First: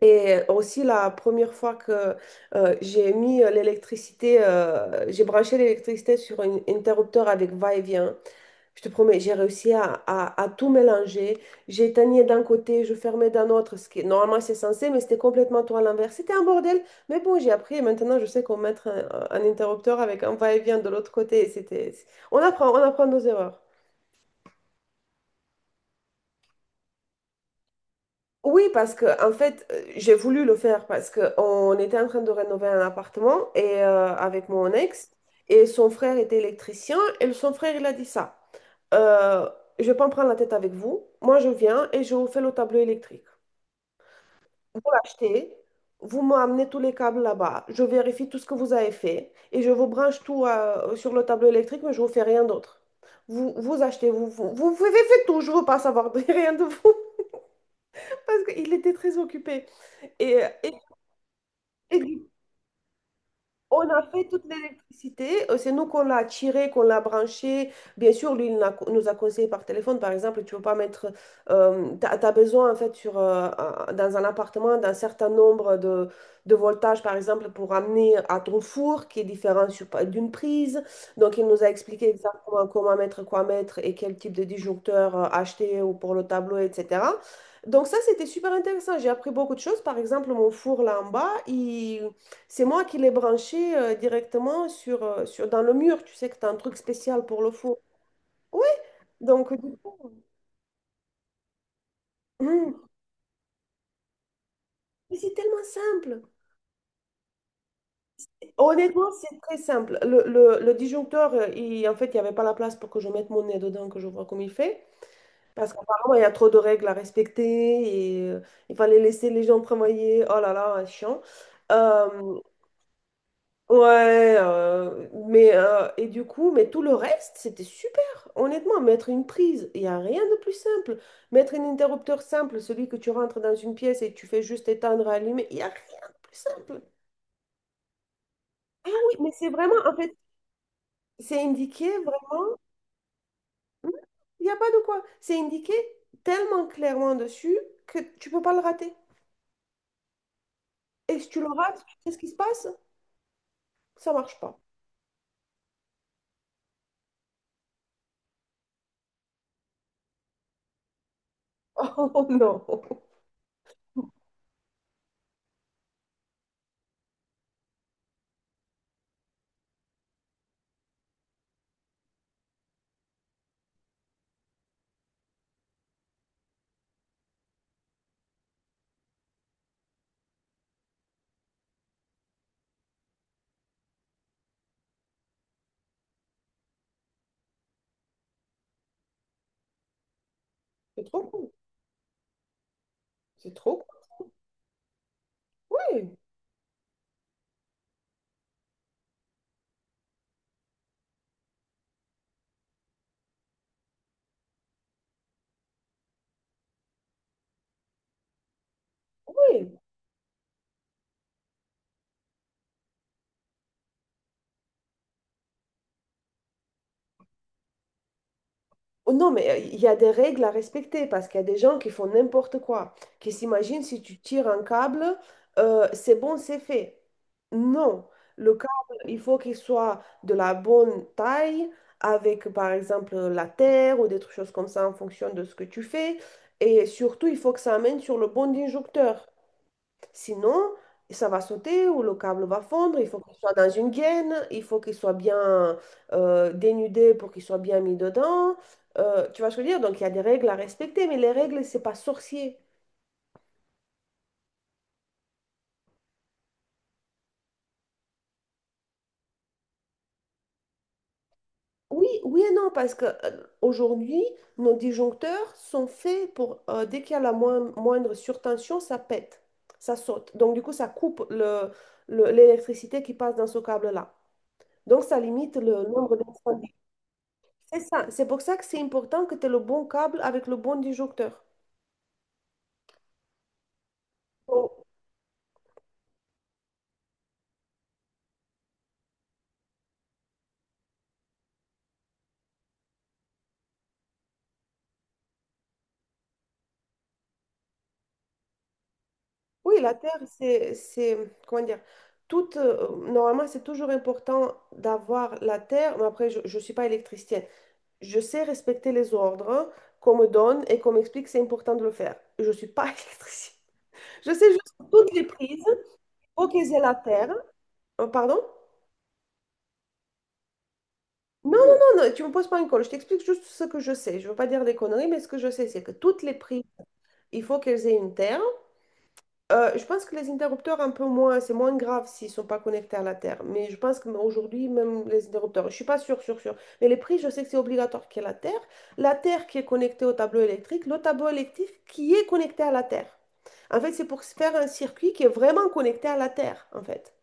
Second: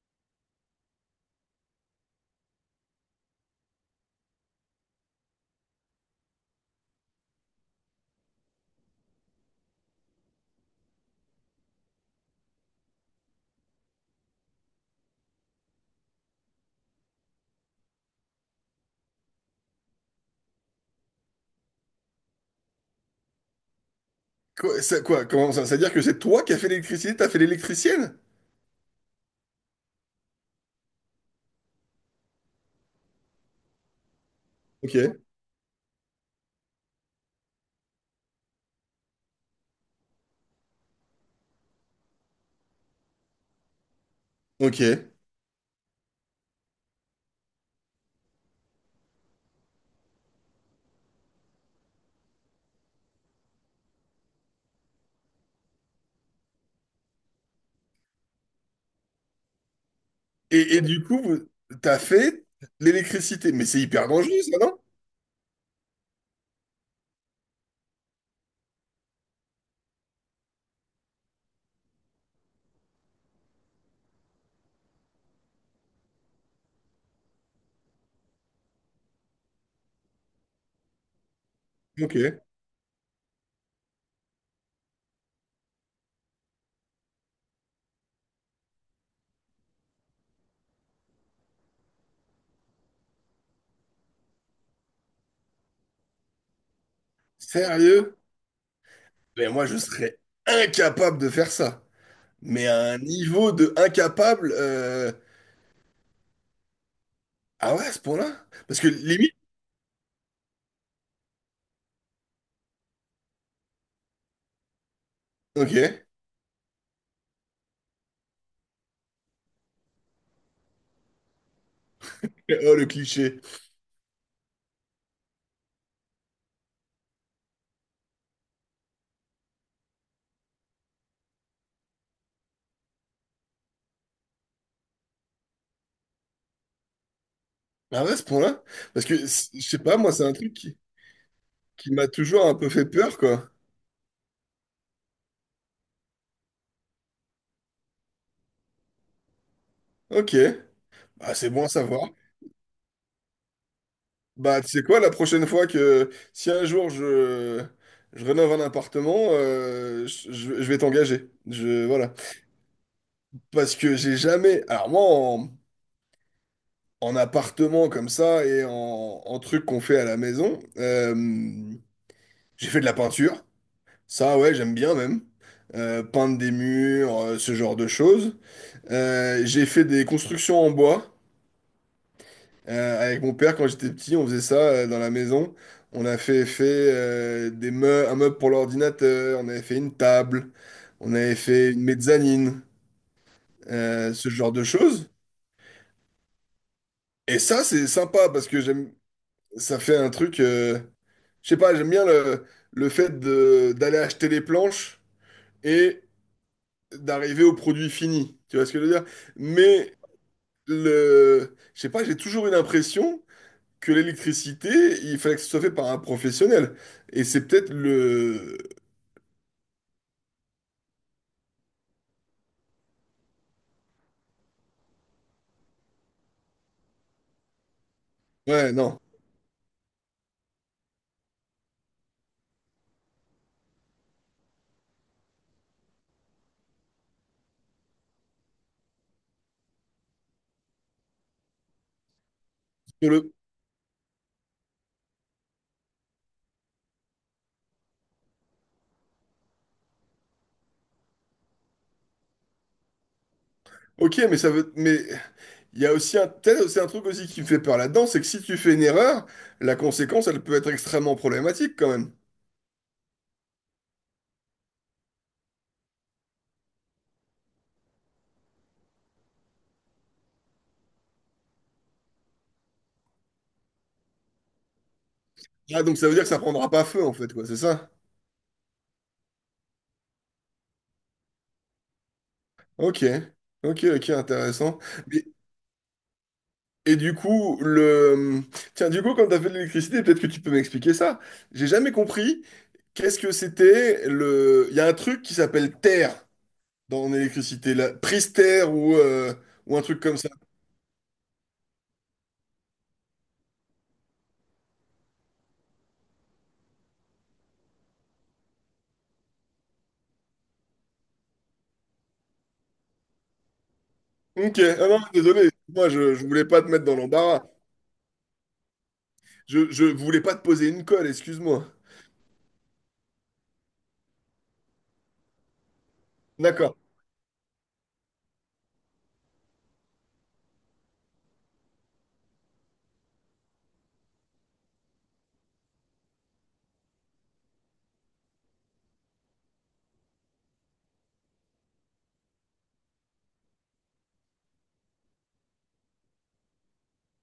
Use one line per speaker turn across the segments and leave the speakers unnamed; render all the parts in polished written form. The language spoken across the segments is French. Et aussi la première fois que j'ai mis l'électricité, j'ai branché l'électricité sur un interrupteur avec va-et-vient. Je te promets, j'ai réussi à tout mélanger. J'éteignais d'un côté, je fermais d'un autre, ce qui normalement c'est censé, mais c'était complètement tout à l'inverse. C'était un bordel, mais bon, j'ai appris et maintenant je sais comment mettre un interrupteur avec un va-et-vient de l'autre côté. On apprend nos erreurs.
Quoi, ça, quoi, comment ça? C'est-à-dire que c'est toi qui as fait l'électricité, t'as fait l'électricienne?
Oui, parce que en fait, j'ai voulu le faire parce que on était en train de rénover un appartement et avec mon ex
Ok,
et son frère était électricien et son frère il a dit ça. Euh, je vais pas me prendre la tête avec vous. Moi, je viens et je vous fais le tableau électrique.
ok.
Vous l'achetez, vous m'amenez tous les câbles là-bas. Je vérifie tout ce que vous avez fait et je vous branche tout sur le tableau électrique, mais je vous fais rien d'autre. Vous achetez, vous faites tout, je veux pas savoir de rien de vous parce qu'il était très occupé. Et,
Et du coup,
Et
t'as
du-
fait l'électricité. Mais c'est
on a
hyper
fait
dangereux,
toute
ça, non?
l'électricité, c'est nous qu'on l'a tirée, qu'on l'a branchée. Bien sûr, lui, il nous a conseillé par téléphone, par exemple, tu peux pas mettre, tu as, besoin en fait sur, dans un appartement d'un certain nombre de voltages, par exemple, pour amener à ton four qui est différent d'une prise. Donc, il nous a expliqué
Ok.
exactement comment mettre, quoi mettre et quel type de disjoncteur acheter ou pour le tableau, etc. Donc ça, c'était super intéressant. J'ai appris beaucoup de choses. Par exemple, mon four là en bas, c'est moi qui l'ai branché directement dans le mur. Tu sais que tu as un truc spécial pour le four.
Sérieux?
Oui,
Mais
donc
moi,
du
je
coup,
serais incapable de faire ça. Mais
hum,
à un niveau de incapable...
mais c'est tellement simple.
Ah ouais, à ce point-là? Parce que
Honnêtement,
limite...
c'est très simple. Le disjoncteur, en fait, il n'y avait pas la place pour que je mette mon nez dedans, que je vois comme il fait. Parce
Ok.
qu'apparemment, il y a trop de règles à respecter et il fallait laisser les gens travailler. Oh là là, chiant. Euh,
Oh, le cliché.
Ouais, mais et du coup, mais tout le reste, c'était super. Honnêtement, mettre une prise, il n'y a rien de plus simple. Mettre un interrupteur simple, celui que tu rentres dans une pièce et tu fais juste éteindre, allumer, il n'y a rien de plus simple.
Ah ouais, à ce point-là?
Oui,
Parce que,
mais c'est
je
vraiment,
sais
en
pas, moi,
fait,
c'est un truc
c'est indiqué
qui m'a toujours
vraiment,
un peu fait peur, quoi.
hmm, il n'y a pas de quoi. C'est indiqué tellement clairement dessus que tu peux pas le rater.
Ok.
Et si
Ah,
tu le
c'est bon à
rates, tu
savoir.
sais ce qui se passe? Ça marche pas.
Bah, tu sais quoi, la prochaine fois que si un jour je rénove un appartement, je vais t'engager. Je, voilà.
Oh non,
Parce que j'ai jamais. Alors, moi, en appartement comme ça et en truc qu'on fait à la maison, j'ai fait de la peinture. Ça, ouais, j'aime bien même. Peindre des murs, ce genre de choses. J'ai fait des constructions en bois. Avec mon père, quand j'étais petit, on faisait ça dans la maison. On a fait un meuble pour l'ordinateur, on avait fait une table,
c'est
on
trop
avait
cool.
fait une mezzanine,
C'est trop
ce genre de choses.
cool. Oui,
Et ça, c'est sympa parce que j'aime, ça fait un truc. Je sais pas, j'aime bien le fait de d'aller acheter les planches et d'arriver au produit fini. Tu vois ce que je veux dire?
oui.
Mais le, je sais pas, j'ai toujours eu l'impression que l'électricité, il fallait que ce soit fait par un professionnel. Et c'est peut-être le...
Oh non, mais il y a des règles à respecter parce qu'il y a des gens qui font n'importe quoi, qui s'imaginent si tu tires un câble, c'est bon, c'est fait. Non, le
Ouais,
câble,
non.
il faut qu'il soit de la bonne taille, avec par exemple la terre ou des choses comme ça en fonction de ce que tu fais. Et surtout, il faut que ça amène sur le bon injecteur. Sinon, ça va sauter ou le câble va fondre. Il
Sur
faut
le-
qu'il soit dans une gaine, il faut qu'il soit bien dénudé pour qu'il soit bien mis dedans. Tu vois ce que je veux dire? Donc, il y a des règles à respecter, mais les règles, c'est pas sorcier.
Ok, mais ça veut... Mais il y a aussi un... peut-être aussi un truc aussi qui me fait peur là-dedans, c'est que si tu fais une erreur, la conséquence, elle peut être extrêmement problématique quand
Oui,
même.
oui et non, parce que aujourd'hui, nos disjoncteurs sont faits pour, dès qu'il y a la moindre surtension, ça pète, ça saute. Donc, du coup, ça coupe l'électricité qui passe dans ce câble-là. Donc, ça limite
Ah,
le
donc ça veut
nombre
dire que ça prendra
d'incendies.
pas feu, en fait, quoi, c'est
C'est
ça?
ça, c'est pour ça que c'est important que tu aies le bon câble avec le bon disjoncteur.
Ok. Ok, ok, intéressant.
Oh,
Mais- Et du coup, le... Tiens, du coup, quand t'as fait de l'électricité, peut-être que tu peux m'expliquer ça. J'ai jamais compris qu'est-ce que c'était le... Il y a un truc qui s'appelle terre dans l'électricité, la Prister ou
oui,
un
la
truc comme
Terre,
ça.
comment dire, toute, normalement, c'est toujours important d'avoir la Terre, mais après, je ne suis pas électricienne. Je sais respecter les ordres qu'on me donne et qu'on m'explique, c'est important de le faire. Je ne suis pas électricienne. Je sais
Ok,
juste que
ah non,
toutes les
désolé,
prises,
moi je voulais
faut
pas te
qu'elles aient
mettre
la
dans
Terre.
l'embarras.
Pardon?
Je voulais pas te poser une colle,
Non,
excuse-moi.
non, non, non, tu me poses pas une colle. Je t'explique juste ce que je sais. Je veux pas dire des conneries, mais ce que je sais, c'est que toutes les prises,
D'accord.
il faut qu'elles aient une Terre. Je pense que les interrupteurs, un peu moins, c'est moins grave s'ils ne sont pas connectés à la Terre. Mais je pense qu'aujourd'hui, même les interrupteurs, je ne suis pas sûre, sûre, sûre. Mais les prix, je sais que c'est obligatoire qu'il y ait la Terre. La Terre qui est connectée au tableau électrique, le tableau électrique qui est connecté à la Terre. En fait, c'est pour se faire un circuit qui est vraiment connecté à la Terre, en fait.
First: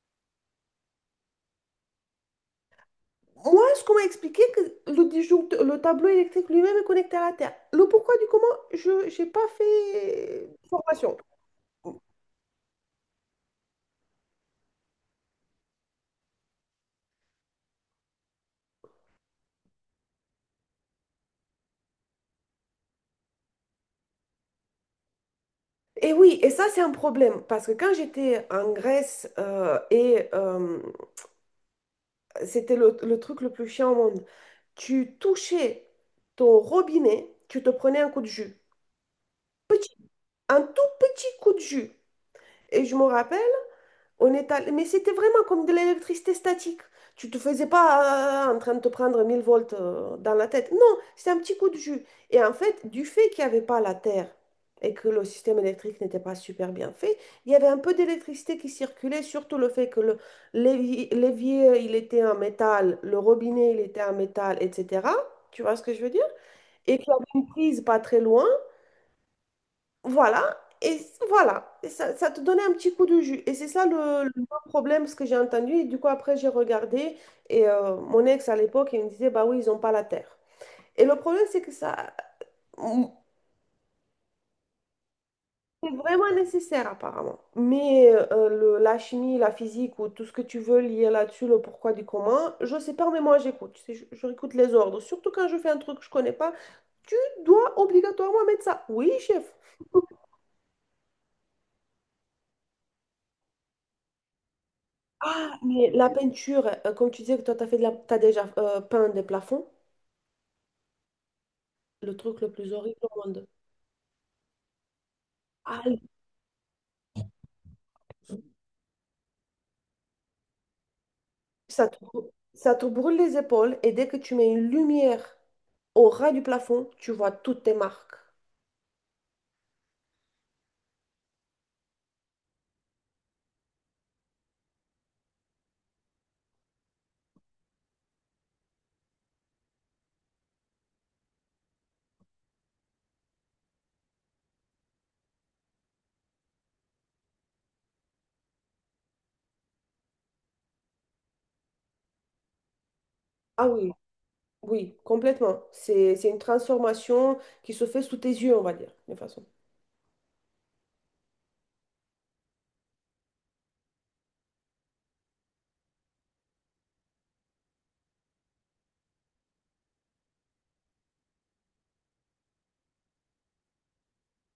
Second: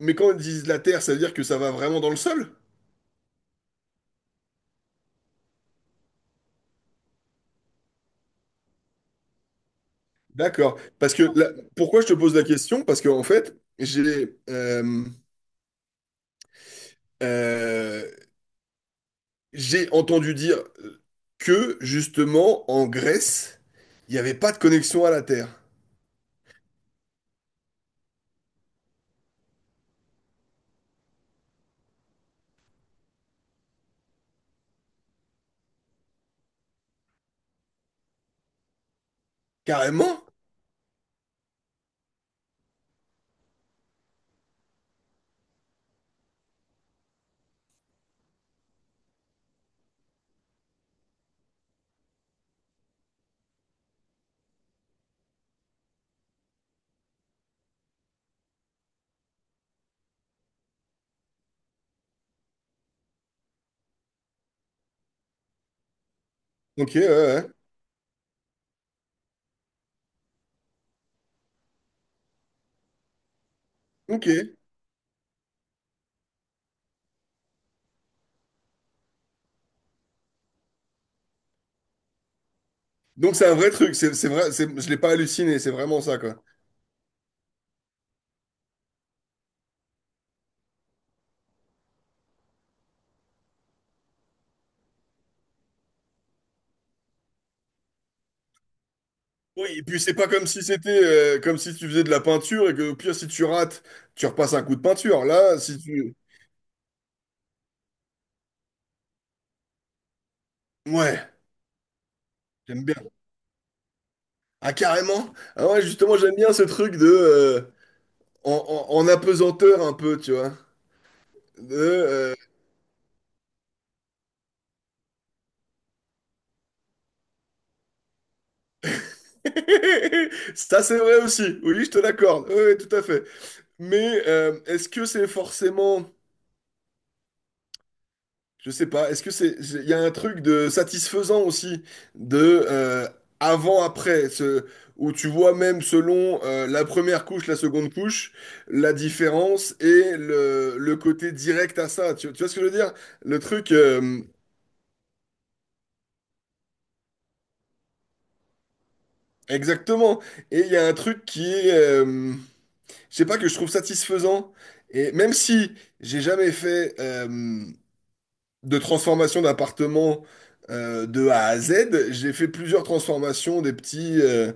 Mais quand ils disent la terre, ça veut dire que ça va vraiment dans le sol?
Moi, ce qu'on m'a expliqué, que le le tableau électrique lui-même est connecté à la Terre. Le pourquoi du comment, je n'ai pas fait
D'accord. Parce
formation.
que
O-
pourquoi je te pose la question? Parce que en fait, euh, j'ai entendu dire que justement en Grèce, il n'y avait pas de connexion à la terre.
Et oui, et ça c'est un problème, parce que quand j'étais en Grèce, et c'était le truc le plus chiant au monde, tu touchais ton robinet, tu te prenais un coup de jus,
Carrément?
un tout petit coup de jus. Et je me rappelle, mais c'était vraiment comme de l'électricité statique. Tu te faisais pas en train de te prendre 1 000 volts dans la tête. Non, c'était un petit coup de jus. Et en fait, du fait qu'il n'y avait pas la terre et que le système électrique n'était pas super bien fait, il y avait un peu d'électricité qui circulait, surtout le fait que l'évier, il était en métal, le robinet, il était en métal, etc. Tu vois ce que je veux dire?
Ok,
Et
ouais,
qu'il y avait une
ouais.
prise pas très loin. Voilà, et voilà, et ça te donnait un petit coup de jus. Et c'est ça le,
Ok.
le grand problème, ce que j'ai entendu. Et du coup, après, j'ai regardé, et mon ex à l'époque, il me disait, bah oui, ils n'ont pas la terre. Et le problème, c'est que ça,
Donc c'est un vrai truc, c'est vrai, je l'ai pas halluciné, c'est
c'est
vraiment ça
vraiment
quoi.
nécessaire, apparemment. Mais la chimie, la physique, ou tout ce que tu veux lier là-dessus, le pourquoi du comment, je sais pas, mais moi, j'écoute. Tu sais, je réécoute les ordres. Surtout quand je fais un truc que je connais pas, tu dois obligatoirement mettre ça. Oui, chef.
Oui, et puis c'est pas comme si c'était comme si tu faisais de la peinture et que au pire si tu rates, tu repasses un coup de peinture.
Ah,
Là, si
mais la
tu
peinture, comme tu disais que toi, t'as fait de la... t'as déjà peint des plafonds,
Ouais,
le truc le plus
j'aime
horrible
bien.
au monde.
Ah carrément? Ah
Ah,
ouais, justement, j'aime bien ce truc de en, en apesanteur un peu, tu vois. De,
ça te... ça te brûle les épaules et dès que tu mets une lumière au ras du plafond, tu vois toutes tes marques.
Ça c'est vrai aussi. Oui, je te l'accorde. Oui, oui, tout à fait. Mais est-ce que c'est forcément je sais pas, est-ce que il y a un truc de satisfaisant aussi, de avant-après, où tu vois même selon la première couche, la seconde couche, la différence et le côté direct à ça. Tu vois ce que je veux dire? Le
Ah
truc,
oui, oui, complètement. C'est une transformation qui se fait sous tes yeux, on va dire, de façon.
exactement. Et il y a un truc qui est, je sais pas, que je trouve satisfaisant. Et même si j'ai jamais fait, de transformation d'appartement de A à Z. J'ai fait plusieurs transformations, euh,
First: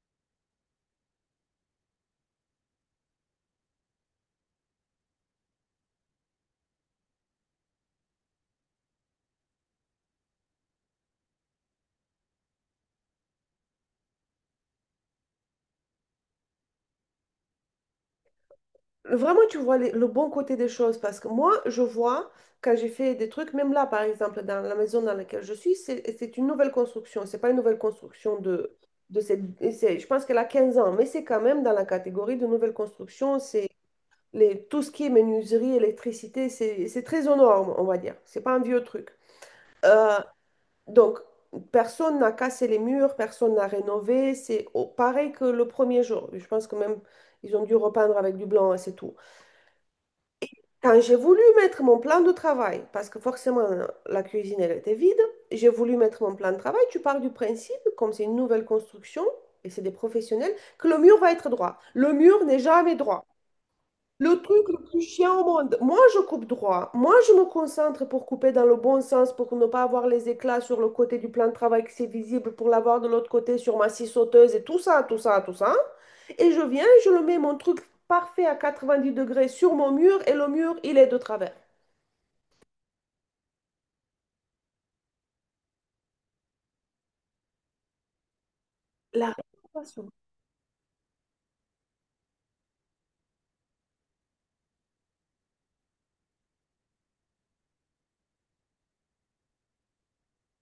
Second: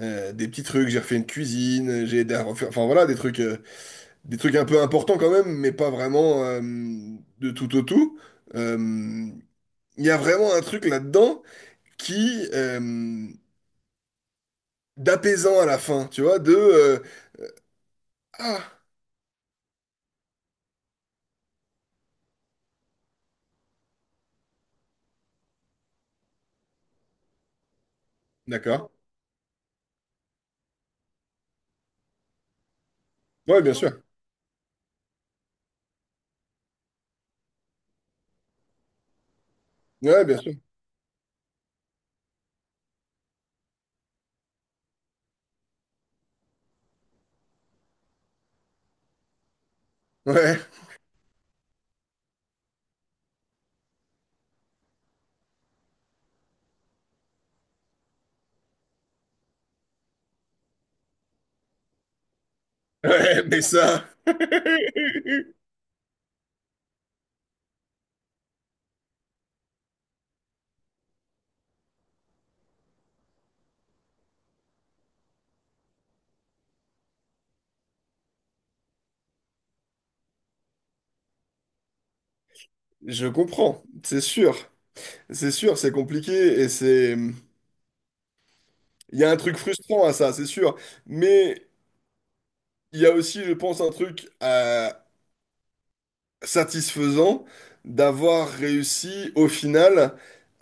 euh, des petits trucs. J'ai refait une cuisine, j'ai aidé à refaire, enfin voilà, des trucs un peu importants quand même, mais pas vraiment de tout au tout. Euh, Il y a vraiment un truc là-dedans qui, d'apaisant à la fin, tu vois, de ah,
Vraiment, tu vois le bon côté des choses parce que moi, je vois quand j'ai fait des trucs, même là, par exemple, dans la maison dans laquelle je suis, c'est une nouvelle construction. C'est pas une nouvelle construction de,
d'accord,
de cette. Je pense qu'elle a 15 ans, mais c'est quand même dans la catégorie de nouvelle construction.
ouais,
C'est
bien sûr,
tout ce qui est menuiserie, électricité, c'est très aux normes, on va dire. C'est pas un vieux truc. Euh,
ouais, bien sûr,
donc, personne n'a cassé les murs, personne n'a rénové. C'est pareil que le premier jour. Je pense que même, ils ont dû repeindre avec du blanc et c'est tout.
ouais,
Quand j'ai voulu mettre mon plan de travail, parce que forcément la cuisine elle était vide, j'ai voulu mettre mon plan de travail. Tu pars du principe, comme c'est une nouvelle construction et c'est des professionnels, que le mur va être droit. Le mur n'est jamais droit.
ouais, mais ça,
Le truc le plus chiant au monde, moi je coupe droit, moi je me concentre pour couper dans le bon sens, pour ne pas avoir les éclats sur le côté du plan de travail que c'est visible, pour l'avoir de l'autre côté sur ma scie sauteuse et tout ça, tout ça, tout ça. Et je viens, je le mets mon truc parfait à 90 degrés sur mon mur et le mur il est de travers.
je comprends, c'est sûr. C'est sûr, c'est compliqué et c'est. Il y a
La
un truc frustrant
rénovation.
à ça, c'est sûr. Mais il y a aussi, je pense, un truc satisfaisant d'avoir réussi au final,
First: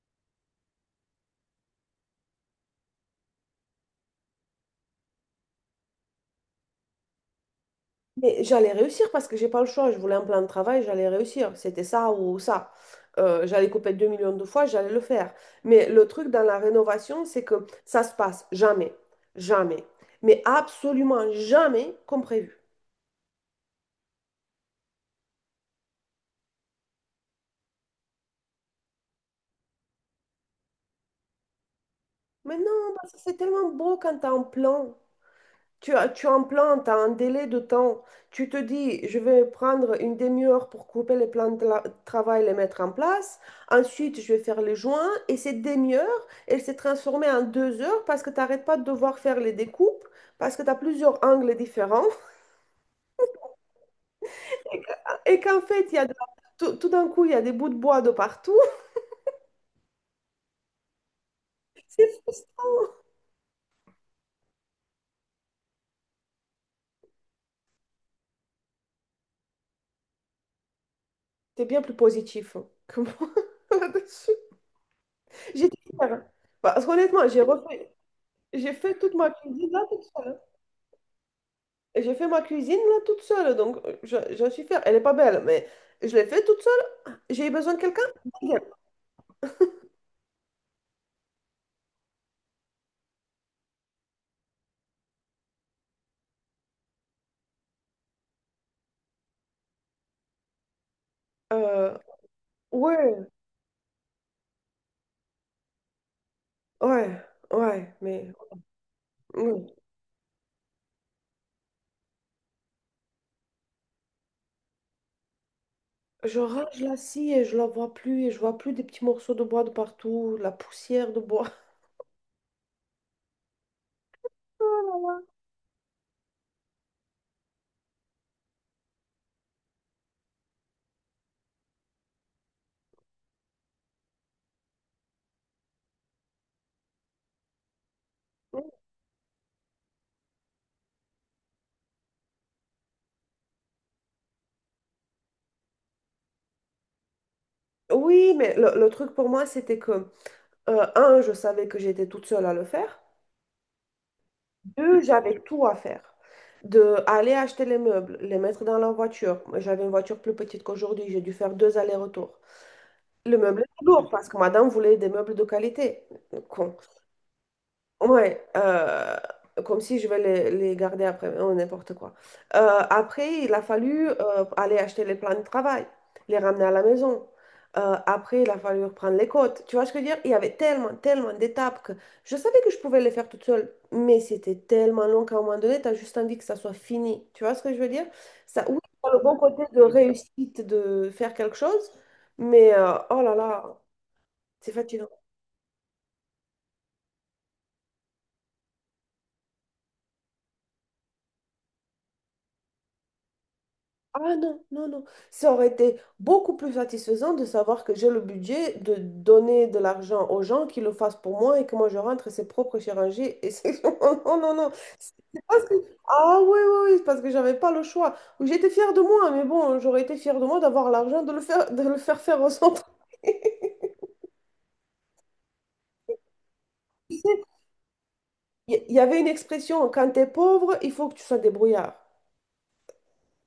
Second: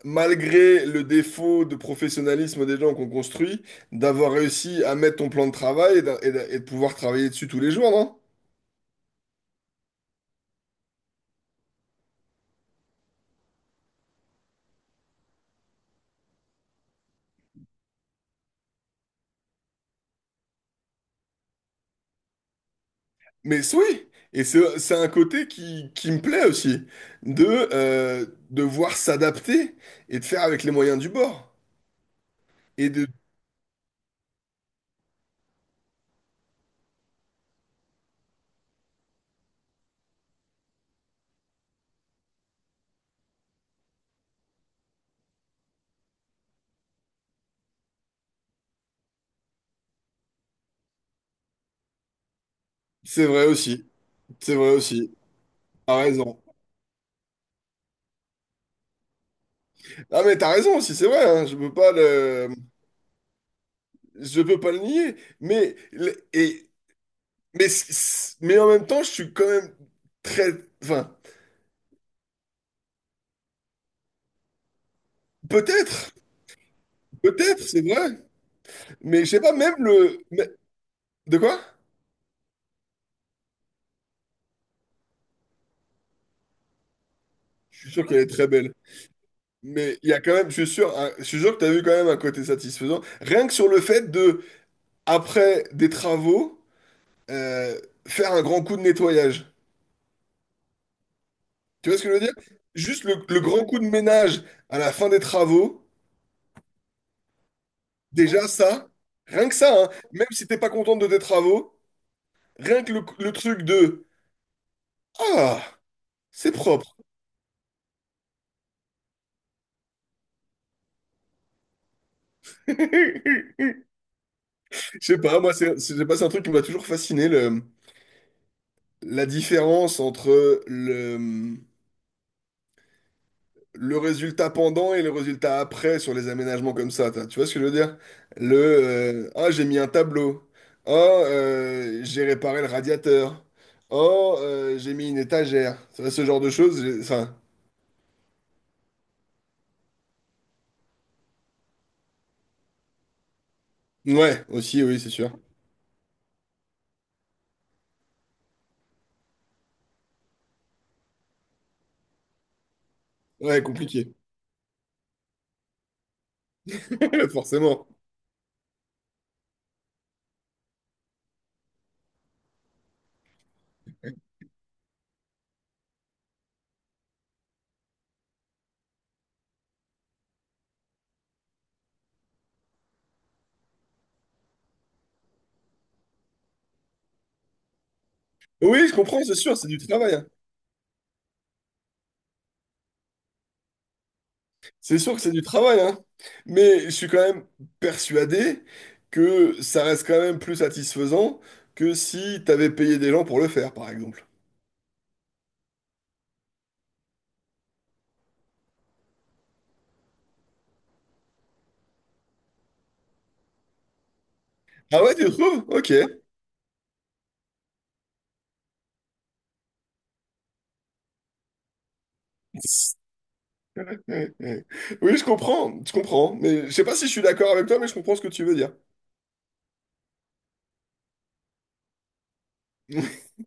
malgré le défaut de professionnalisme des gens qu'on construit, d'avoir réussi à mettre ton plan de travail et, et de pouvoir travailler dessus tous les jours, non?
Mais j'allais réussir parce que j'ai pas le choix. Je voulais un plan de travail, j'allais réussir. C'était ça ou ça. J'allais couper 2 millions de fois, j'allais le faire. Mais le truc dans la rénovation, c'est que ça se passe jamais, jamais, mais absolument jamais comme prévu.
Mais c'est- oui! Et c'est un côté qui me plaît aussi, de euh, devoir s'adapter et de faire avec les moyens du bord.
Mais non,
Et de.
parce que c'est tellement beau quand t'as un plan. Tu implantes à un délai de temps. Tu te dis, je vais prendre une demi-heure pour couper les plans de travail, les mettre en place. Ensuite, je vais faire les joints. Et cette demi-heure, elle s'est transformée en 2 heures parce que tu n'arrêtes pas de devoir faire les découpes, parce que tu as plusieurs angles différents.
C'est vrai aussi. C'est vrai aussi.
Et qu'en fait, il
T'as
y a
raison.
tout, tout d'un coup, il y a des bouts de bois de partout.
Ah mais t'as raison aussi, c'est vrai, hein,
C'est frustrant.
je peux pas le nier, mais mais mais en même temps, je suis quand même très enfin,
T'es bien plus positif que moi là-dessus. J'étais
peut-être,
fière. Parce qu'honnêtement,
peut-être, c'est vrai,
j'ai fait toute
mais je
ma
sais pas
cuisine
même
là toute
le
seule.
mais- de quoi?
Et j'ai fait ma cuisine là toute seule, donc je suis fière. Elle est pas belle, mais je l'ai fait toute seule. J'ai eu besoin
Je
de
suis
quelqu'un?
sûr qu'elle est très
Nickel.
belle. Mais il y a quand même, je suis sûr, hein, je suis sûr que t'as vu quand même un côté satisfaisant. Rien que sur le fait de, après des travaux, euh, faire un grand coup de nettoyage. Tu
Euh,
vois ce que je veux dire? Juste
ouais,
le grand coup de ménage à la fin des travaux,
ouais, ouais, mais
déjà ça, rien que ça,
ouais.
hein, même si t'es pas contente de tes travaux, rien que le truc de Ah,
Je
c'est
range
propre.
la scie et je la vois plus et je vois plus des petits morceaux de bois de partout, la poussière de bois.
Je sais pas, moi, je sais pas, c'est un truc qui m'a toujours fasciné, le, la différence entre le, le résultat pendant et le résultat après sur les aménagements comme ça, tu vois ce que je veux dire? Le ah j'ai mis un tableau, ah j'ai réparé le radiateur, oh j'ai mis une étagère, ça, ce genre de choses, enfin
Oui, mais le truc pour moi, c'était que, un, je savais que j'étais toute seule à le faire.
ouais aussi oui
Deux,
c'est sûr,
j'avais tout à faire. De aller acheter les meubles, les mettre dans la voiture. Moi, j'avais une voiture plus petite qu'aujourd'hui, j'ai dû faire 2 allers-retours. Le meuble
ouais
est lourd
compliqué
parce que madame voulait des meubles de qualité. Con.
forcément.
Ouais, comme si je vais les garder après, oh, n'importe quoi. Après, il a fallu aller acheter les plans de travail, les ramener à la maison. Après, il a fallu reprendre les côtes. Tu vois ce que je veux dire? Il y avait tellement, tellement d'étapes que je savais que je pouvais les faire toute seule, mais c'était tellement long qu'à un moment donné, tu as juste envie que ça soit fini. Tu vois ce que je veux dire? Ça, oui,
Oui je
t'as le
comprends c'est
bon
sûr
côté
c'est du
de
travail, hein.
réussite de faire quelque chose, mais oh là là. C'est
C'est
fatigant.
sûr que c'est du travail hein, mais je suis quand même persuadé que ça reste quand même plus satisfaisant que si t'avais payé des gens pour le faire par exemple.
Ah non, non, non. Ça aurait été beaucoup plus satisfaisant de savoir que j'ai le budget de donner de l'argent aux gens qui le fassent pour moi et que moi je rentre ses propres chirurgies. Et c'est... Oh non, non, non.
Ah
C'est
ouais, tu
parce
trouves?
que...
Ok.
Ah oui, oui, oui, c'est parce que j'avais pas le choix. Oui, j'étais fière de moi, mais bon, j'aurais été fière de moi d'avoir l'argent de le faire faire au centre.
Ouais, ouais. Oui, je comprends, je comprends. Mais je sais pas si je
Tu
suis
sais,
d'accord avec toi, mais je comprends ce que tu veux dire.
Il y avait une expression, quand t'es pauvre, il faut que tu sois débrouillard.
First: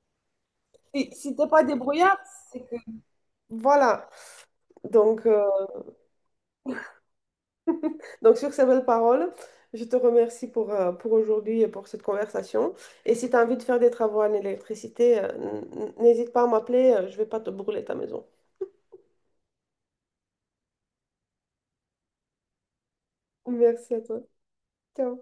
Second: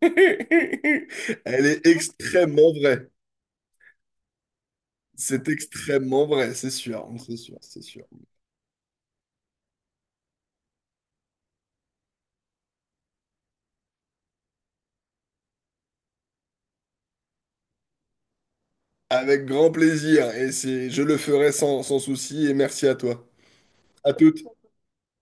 Si t'es pas
Elle est
débrouillard, c'est
extrêmement
que...
vraie.
Voilà. Donc... euh,
C'est extrêmement vrai, c'est sûr, c'est sûr, c'est sûr.
Donc, sur ces belles paroles, je te remercie pour aujourd'hui et pour cette conversation. Et si tu as envie de faire des travaux en électricité, n'hésite pas à m'appeler, je vais pas te brûler ta maison.
Avec grand plaisir, et c'est, je le ferai sans, sans souci, et merci à toi.
Merci à
À
toi.
toutes.
Ciao.